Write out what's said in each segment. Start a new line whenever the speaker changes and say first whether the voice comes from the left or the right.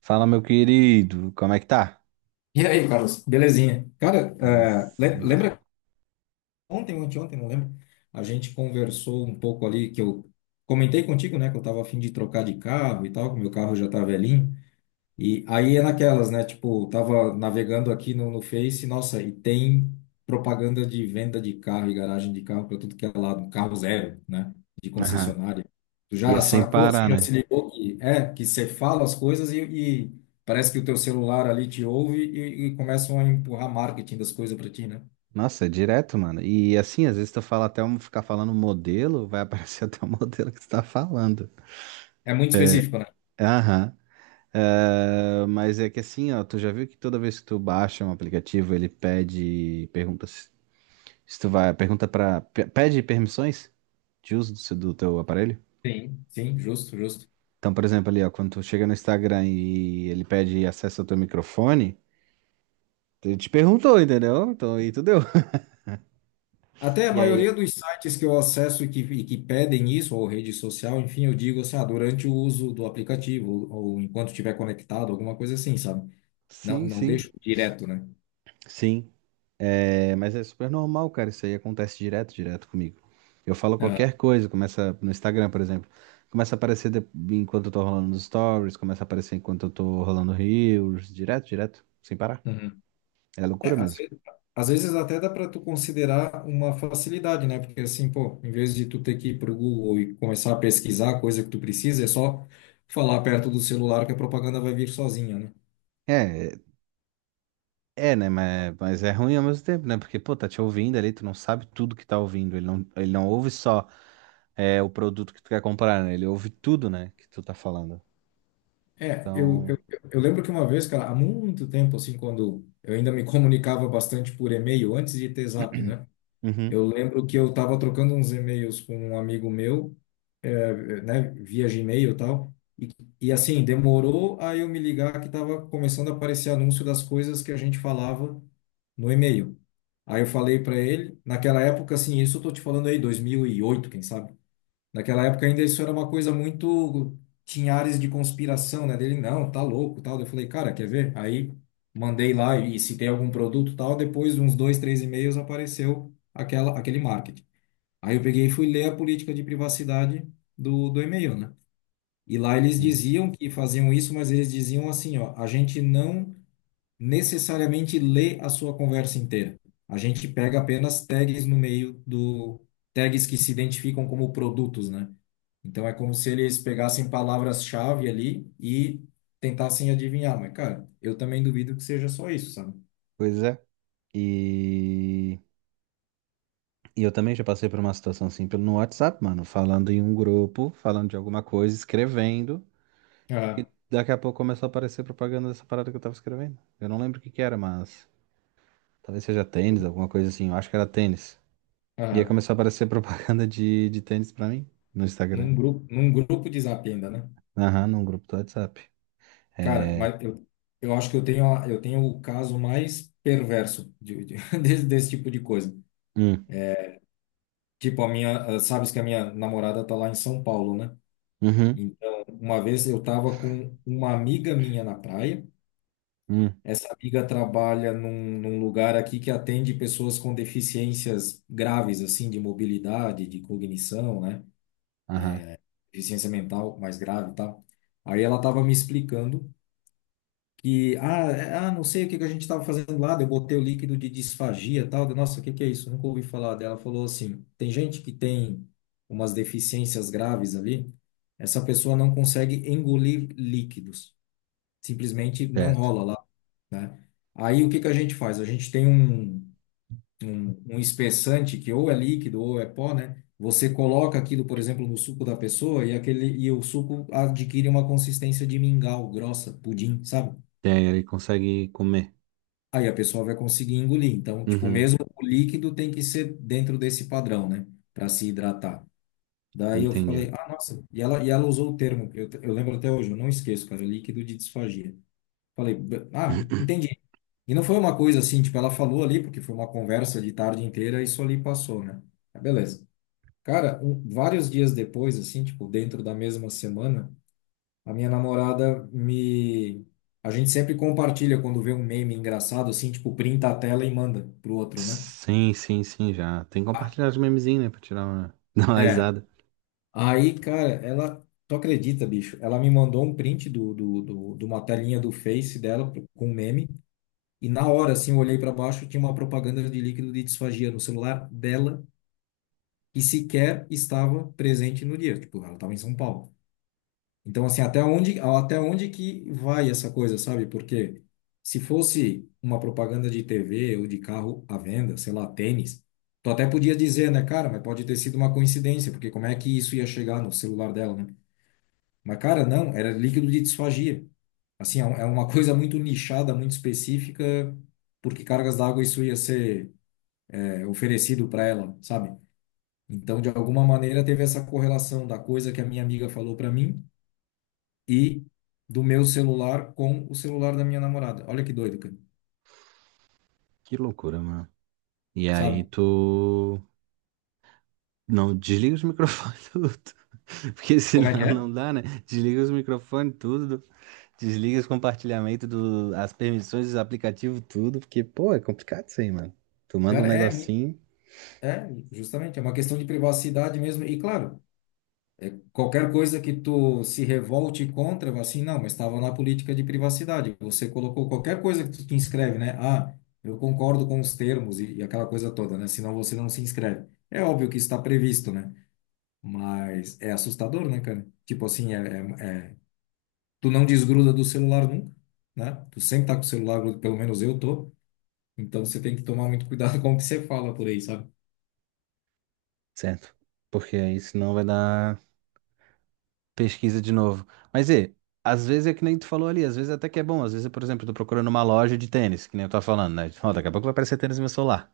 right: Fala, meu querido, como é que tá?
left: E aí, Carlos, belezinha? Cara,
right: Belezinha.
left: lembra ontem, não lembro? A gente conversou um pouco ali que eu comentei contigo, né? Que eu tava a fim de trocar de carro e tal, que meu carro já tá velhinho. E aí é naquelas, né? Tipo, tava navegando aqui no Face, nossa, e tem propaganda de venda de carro e garagem de carro para tudo que é lado, carro zero, né? De
right: Aham.
left: concessionária. Tu
right: E é
left: já
right: sem
left: sacou assim,
right: parar,
left: já se
right: né?
left: ligou que é, que você fala as coisas e parece que o teu celular ali te ouve e começam a empurrar marketing das coisas para ti, né?
right: Nossa, é direto, mano. E assim, às vezes tu fala até um, ficar falando um modelo, vai aparecer até o modelo que tu tá falando.
left: É muito específico, né?
right: Aham. É, mas é que assim, ó, tu já viu que toda vez que tu baixa um aplicativo, ele pede, pergunta se tu vai, pergunta pra, pede permissões de uso do teu aparelho?
left: Sim, sim, justo, justo.
right: Então, por exemplo, ali, ó, quando tu chega no Instagram e ele pede acesso ao teu microfone. Ele te perguntou, entendeu? Então aí tu deu.
left: Até a
right: E aí,
left: maioria dos sites que eu acesso e que pedem isso, ou rede social, enfim, eu digo assim, ah, durante o uso do aplicativo, ou enquanto estiver conectado, alguma coisa assim, sabe? Não,
right: sim,
left: não
right: sim,
left: deixo direto, né?
right: sim. É, mas é super normal, cara. Isso aí acontece direto, direto comigo. Eu falo
left: Ah,
right: qualquer coisa, começa no Instagram, por exemplo. Começa a aparecer de- enquanto eu tô rolando nos stories, começa a aparecer enquanto eu tô rolando reels, direto, direto, sem parar.
left: uhum.
right: É
left: É,
right: loucura
left: às
right: mesmo.
left: vezes, até dá para tu considerar uma facilidade, né? Porque assim, pô, em vez de tu ter que ir pro Google e começar a pesquisar a coisa que tu precisa, é só falar perto do celular que a propaganda vai vir sozinha, né?
right: É, é, né? Mas é ruim ao mesmo tempo, né? Porque, pô, tá te ouvindo ali, tu não sabe tudo que tá ouvindo. Ele não ouve só, é, o produto que tu quer comprar, né? Ele ouve tudo, né, que tu tá falando.
left: É,
right: Então,
left: eu lembro que uma vez, cara, há muito tempo, assim, quando eu ainda me comunicava bastante por e-mail, antes de ter Zap, né?
right: Uhum.
left: Eu lembro que eu tava trocando uns e-mails com um amigo meu, é, né, via Gmail e tal, e assim, demorou a eu me ligar que tava começando a aparecer anúncio das coisas que a gente falava no e-mail. Aí eu falei para ele, naquela época, assim, isso eu tô te falando aí, 2008, quem sabe? Naquela época ainda isso era uma coisa muito. Tinha áreas de conspiração, né? Dele, não, tá louco, tal. Eu falei, cara, quer ver? Aí mandei lá e se tem algum produto, tal. Depois de uns dois, três e-mails apareceu aquela, aquele marketing. Aí eu peguei e fui ler a política de privacidade do e-mail, né? E lá eles
right: Sim.
left: diziam que faziam isso, mas eles diziam assim, ó, a gente não necessariamente lê a sua conversa inteira. A gente pega apenas tags no meio do tags que se identificam como produtos, né? Então é como se eles pegassem palavras-chave ali e tentassem adivinhar, mas cara, eu também duvido que seja só isso, sabe?
right: Pois é. E, e eu também já passei por uma situação assim pelo no WhatsApp, mano, falando em um grupo, falando de alguma coisa, escrevendo.
left: Aham,
right: Daqui a pouco começou a aparecer propaganda dessa parada que eu tava escrevendo. Eu não lembro o que que era, mas talvez seja tênis, alguma coisa assim. Eu acho que era tênis. E aí
left: aham.
right: começou a aparecer propaganda de tênis pra mim no Instagram.
left: Num grupo de Zap ainda, né?
right: Aham, num grupo do WhatsApp.
left: Cara,
right: É.
left: mas eu acho que eu tenho o caso mais perverso de- desse, desse tipo de coisa.
right: Hum,
left: Tipo, a minha, ah, sabes que a minha namorada tá lá em São Paulo, né?
right: uhum,
left: Então, uma vez eu estava com uma amiga minha na praia.
right: hum,
left: Essa amiga trabalha num lugar aqui que atende pessoas com deficiências graves, assim, de mobilidade, de cognição, né?
right: aham,
left: Deficiência mental mais grave e tal. Aí ela estava me explicando que, ah, não sei o que que a gente estava fazendo lá, daí eu botei o líquido de disfagia e tal. Eu, nossa, o que que é isso? Nunca ouvi falar dela. Ela falou assim: tem gente que tem umas deficiências graves ali, essa pessoa não consegue engolir líquidos, simplesmente não
right: certo.
left: rola lá, né? Aí o que que a gente faz? A gente tem um espessante que ou é líquido ou é pó, né? Você coloca aquilo, por exemplo, no suco da pessoa e aquele e o suco adquire uma consistência de mingau, grossa, pudim, sabe?
right: E aí ele consegue comer.
left: Aí a pessoa vai conseguir engolir. Então, tipo,
right: Uhum,
left: mesmo o líquido tem que ser dentro desse padrão, né? Para se hidratar. Daí eu
right: entendi.
left: falei, ah, nossa, e ela usou o termo, eu lembro até hoje, eu não esqueço, cara, líquido de disfagia. Falei, entendi." E não foi uma coisa assim, tipo, ela falou ali, porque foi uma conversa de tarde inteira e isso ali passou, né? Mas beleza. Cara, um- vários dias depois, assim, tipo, dentro da mesma semana, a minha namorada me. A gente sempre compartilha quando vê um meme engraçado, assim, tipo, printa a tela e manda pro outro, né?
right: Sim, sim, sim, já. Tem que
left: Ah,
right: compartilhar os memezinhos, né? Pra tirar uma, dar uma
left: é.
right: risada.
left: Aí, cara, ela. Tu acredita, bicho? Ela me mandou um print de uma telinha do Face dela com um meme. E na hora, assim, eu olhei para baixo, tinha uma propaganda de líquido de disfagia no celular dela e sequer estava presente no dia. Tipo, ela estava em São Paulo. Então, assim, até onde que vai essa coisa, sabe? Porque se fosse uma propaganda de TV ou de carro à venda, sei lá, tênis, tu até podia dizer, né, cara, mas pode ter sido uma coincidência, porque como é que isso ia chegar no celular dela, né? Mas, cara, não, era líquido de disfagia. Assim, é uma coisa muito nichada, muito específica, porque cargas d'água isso ia ser oferecido para ela, sabe? Então, de alguma maneira, teve essa correlação da coisa que a minha amiga falou para mim e do meu celular com o celular da minha namorada. Olha que doido, cara.
right: Que loucura, mano. E aí
left: Sabe?
right: tu. Não, desliga os microfones tudo. Porque
left: Como é que
right: senão
left: é?
right: não dá, né? Desliga os microfones tudo. Desliga os compartilhamentos, as permissões dos aplicativos, tudo. Porque, pô, é complicado isso aí, mano. Tu manda um
left: Cara,
right: negocinho,
left: é, justamente, é uma questão de privacidade mesmo. E claro, qualquer coisa que tu se revolte contra, vai assim, não, mas estava na política de privacidade. Você colocou qualquer coisa que tu te inscreve, né? Ah, eu concordo com os termos e aquela coisa toda, né? Senão você não se inscreve. É óbvio que está previsto, né? Mas é assustador, né, cara? Tipo assim, é- é- tu não desgruda do celular nunca, né? Tu sempre tá com o celular, grudo, pelo menos eu tô. Então você tem que tomar muito cuidado com o que você fala por aí, sabe?
right: certo? Porque aí senão vai dar pesquisa de novo. Mas e, às vezes é que nem tu falou ali, às vezes até que é bom. Às vezes, por exemplo, eu tô procurando uma loja de tênis, que nem eu tava falando, né? Ó, daqui a pouco vai aparecer tênis no meu celular.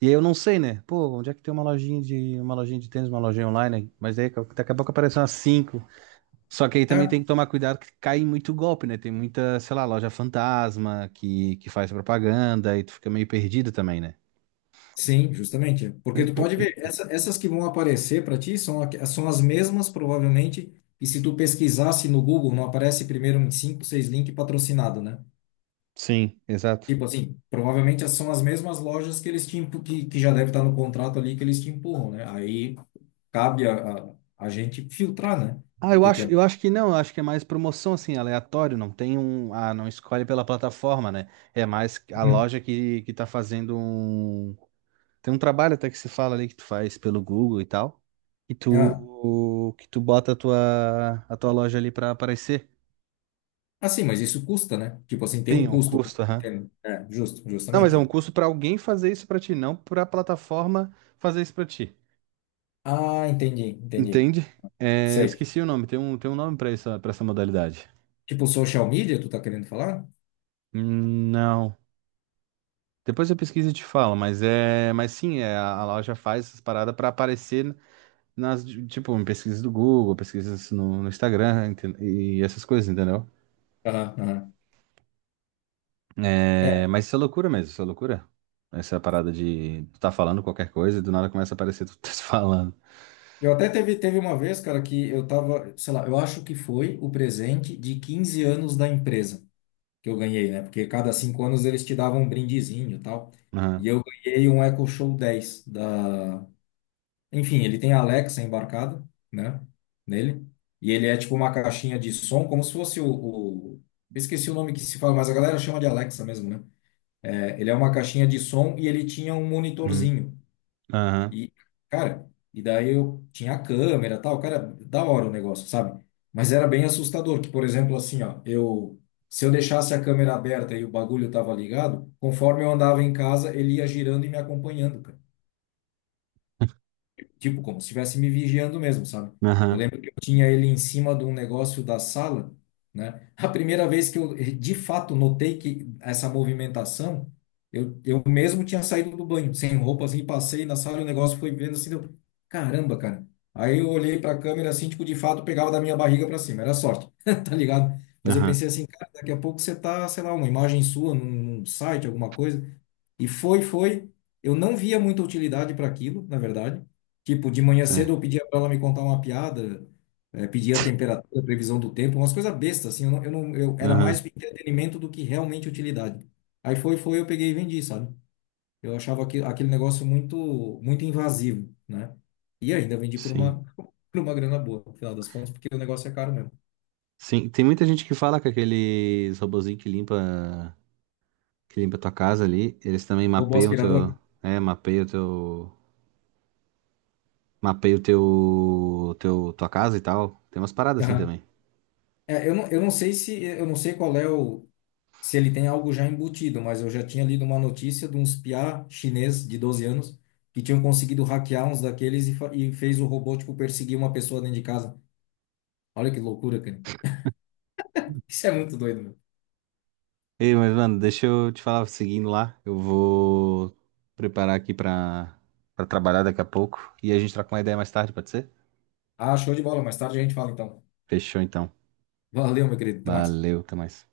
right: E aí eu não sei, né? Pô, onde é que tem uma lojinha de tênis, uma lojinha online, né? Mas aí daqui a pouco aparecem umas cinco. Só que aí também tem
left: É.
right: que tomar cuidado que cai em muito golpe, né? Tem muita, sei lá, loja fantasma que faz propaganda e tu fica meio perdido também, né?
left: Sim, justamente. Porque tu pode ver, essas que vão aparecer para ti são, aqu- são as mesmas, provavelmente. E se tu pesquisasse no Google, não aparece primeiro uns 5, 6 links patrocinado, né?
right: Sim, exato.
left: Tipo assim, provavelmente são as mesmas lojas que eles te empu- que já deve estar no contrato ali que eles te empurram, né? Aí cabe a gente filtrar, né?
right: Ah,
left: O
right: eu
left: que que
right: acho,
left: é.
right: eu acho que não, eu acho que é mais promoção assim, aleatório, não tem um, não escolhe pela plataforma, né? É mais a
left: Hum.
right: loja que tá fazendo tem um trabalho até que se fala ali que tu faz pelo Google e tal, e
left: Ah,
right: tu que tu bota a tua loja ali pra aparecer.
left: assim, mas isso custa, né? Tipo assim, tem
right: Sim,
left: um
right: é um
left: custo.
right: custo, aham.
left: Entende? É, justo,
right: Não, mas
left: justamente,
right: é um
left: né?
right: custo pra alguém fazer isso pra ti, não pra plataforma fazer isso pra ti.
left: Ah, entendi, entendi.
right: Entende? É, eu
left: Sei.
right: esqueci o nome, tem um nome pra isso, para essa modalidade.
left: Tipo social media, tu tá querendo falar?
right: Não. Depois eu pesquiso e te falo, mas é, mas sim, é, a loja faz essas paradas para aparecer tipo, em pesquisas do Google, pesquisas no Instagram e essas coisas, entendeu?
left: Aham, aham.
right: É,
left: É,
right: mas isso é loucura mesmo, isso é loucura. Essa parada de tu tá falando qualquer coisa e do nada começa a aparecer tu tá falando.
left: eu até teve uma vez, cara, que eu tava, sei lá, eu acho que foi o presente de 15 anos da empresa que eu ganhei, né? Porque cada 5 anos eles te davam um brindezinho e tal.
right: Aham,
left: E eu ganhei um Echo Show 10 da. Enfim, ele tem a Alexa embarcada, né? Nele. E ele é tipo uma caixinha de som, como se fosse eu esqueci o nome que se fala, mas a galera chama de Alexa mesmo, né? É, ele é uma caixinha de som e ele tinha um
right: uhum,
left: monitorzinho.
right: aham,
left: E, cara, e daí eu tinha a câmera e tal, cara, da hora o negócio, sabe? Mas era bem assustador, que, por exemplo, assim, ó, eu, se eu deixasse a câmera aberta e o bagulho tava ligado, conforme eu andava em casa, ele ia girando e me acompanhando, cara. Tipo, como se estivesse me vigiando mesmo, sabe? Eu
right: aham,
left: lembro que eu tinha ele em cima de um negócio da sala, né? A primeira vez que eu, de fato, notei que essa movimentação, eu mesmo tinha saído do banho, sem roupa, assim, passei na sala e o negócio foi vendo assim, eu, caramba, cara. Aí eu olhei para a câmera assim, tipo, de fato, pegava da minha barriga para cima, era sorte, tá ligado? Mas eu
right: aham,
left: pensei assim, cara, daqui a pouco você tá, sei lá, uma imagem sua num site, alguma coisa. E foi. Eu não via muita utilidade para aquilo, na verdade. Tipo, de manhã cedo
right: certo,
left: eu pedia pra ela me contar uma piada, eh, pedia a temperatura, a previsão do tempo, umas coisas bestas, assim, eu não, eu não, eu era mais
right: aham,
left: entretenimento do que realmente utilidade. Aí foi, foi, eu peguei e vendi, sabe? Eu achava aquilo, aquele negócio muito, muito invasivo, né? E ainda vendi por
right: sim.
left: uma, por uma grana boa, no final das contas, porque o negócio é caro mesmo.
right: Sim, tem muita gente que fala que aqueles robozinho que limpa tua casa ali, eles também
left: Robô
right: mapeiam teu,
left: aspirador?
right: é, Mapei o tua casa e tal. Tem umas paradas assim
left: Aham.
right: também.
left: É, eu não sei se, eu não sei qual é o, se ele tem algo já embutido, mas eu já tinha lido uma notícia de uns piá chinês de 12 anos que tinham conseguido hackear uns daqueles e fez o robô, tipo, perseguir uma pessoa dentro de casa. Olha que loucura, cara. Isso é muito doido, meu.
right: Ei, mas, mano, deixa eu te falar, seguindo lá, eu vou preparar aqui pra trabalhar daqui a pouco. E a gente troca uma ideia mais tarde, pode ser?
left: Ah, show de bola. Mais tarde a gente fala, então.
right: Fechou, então.
left: Valeu, meu querido. Até mais.
right: Valeu, até mais.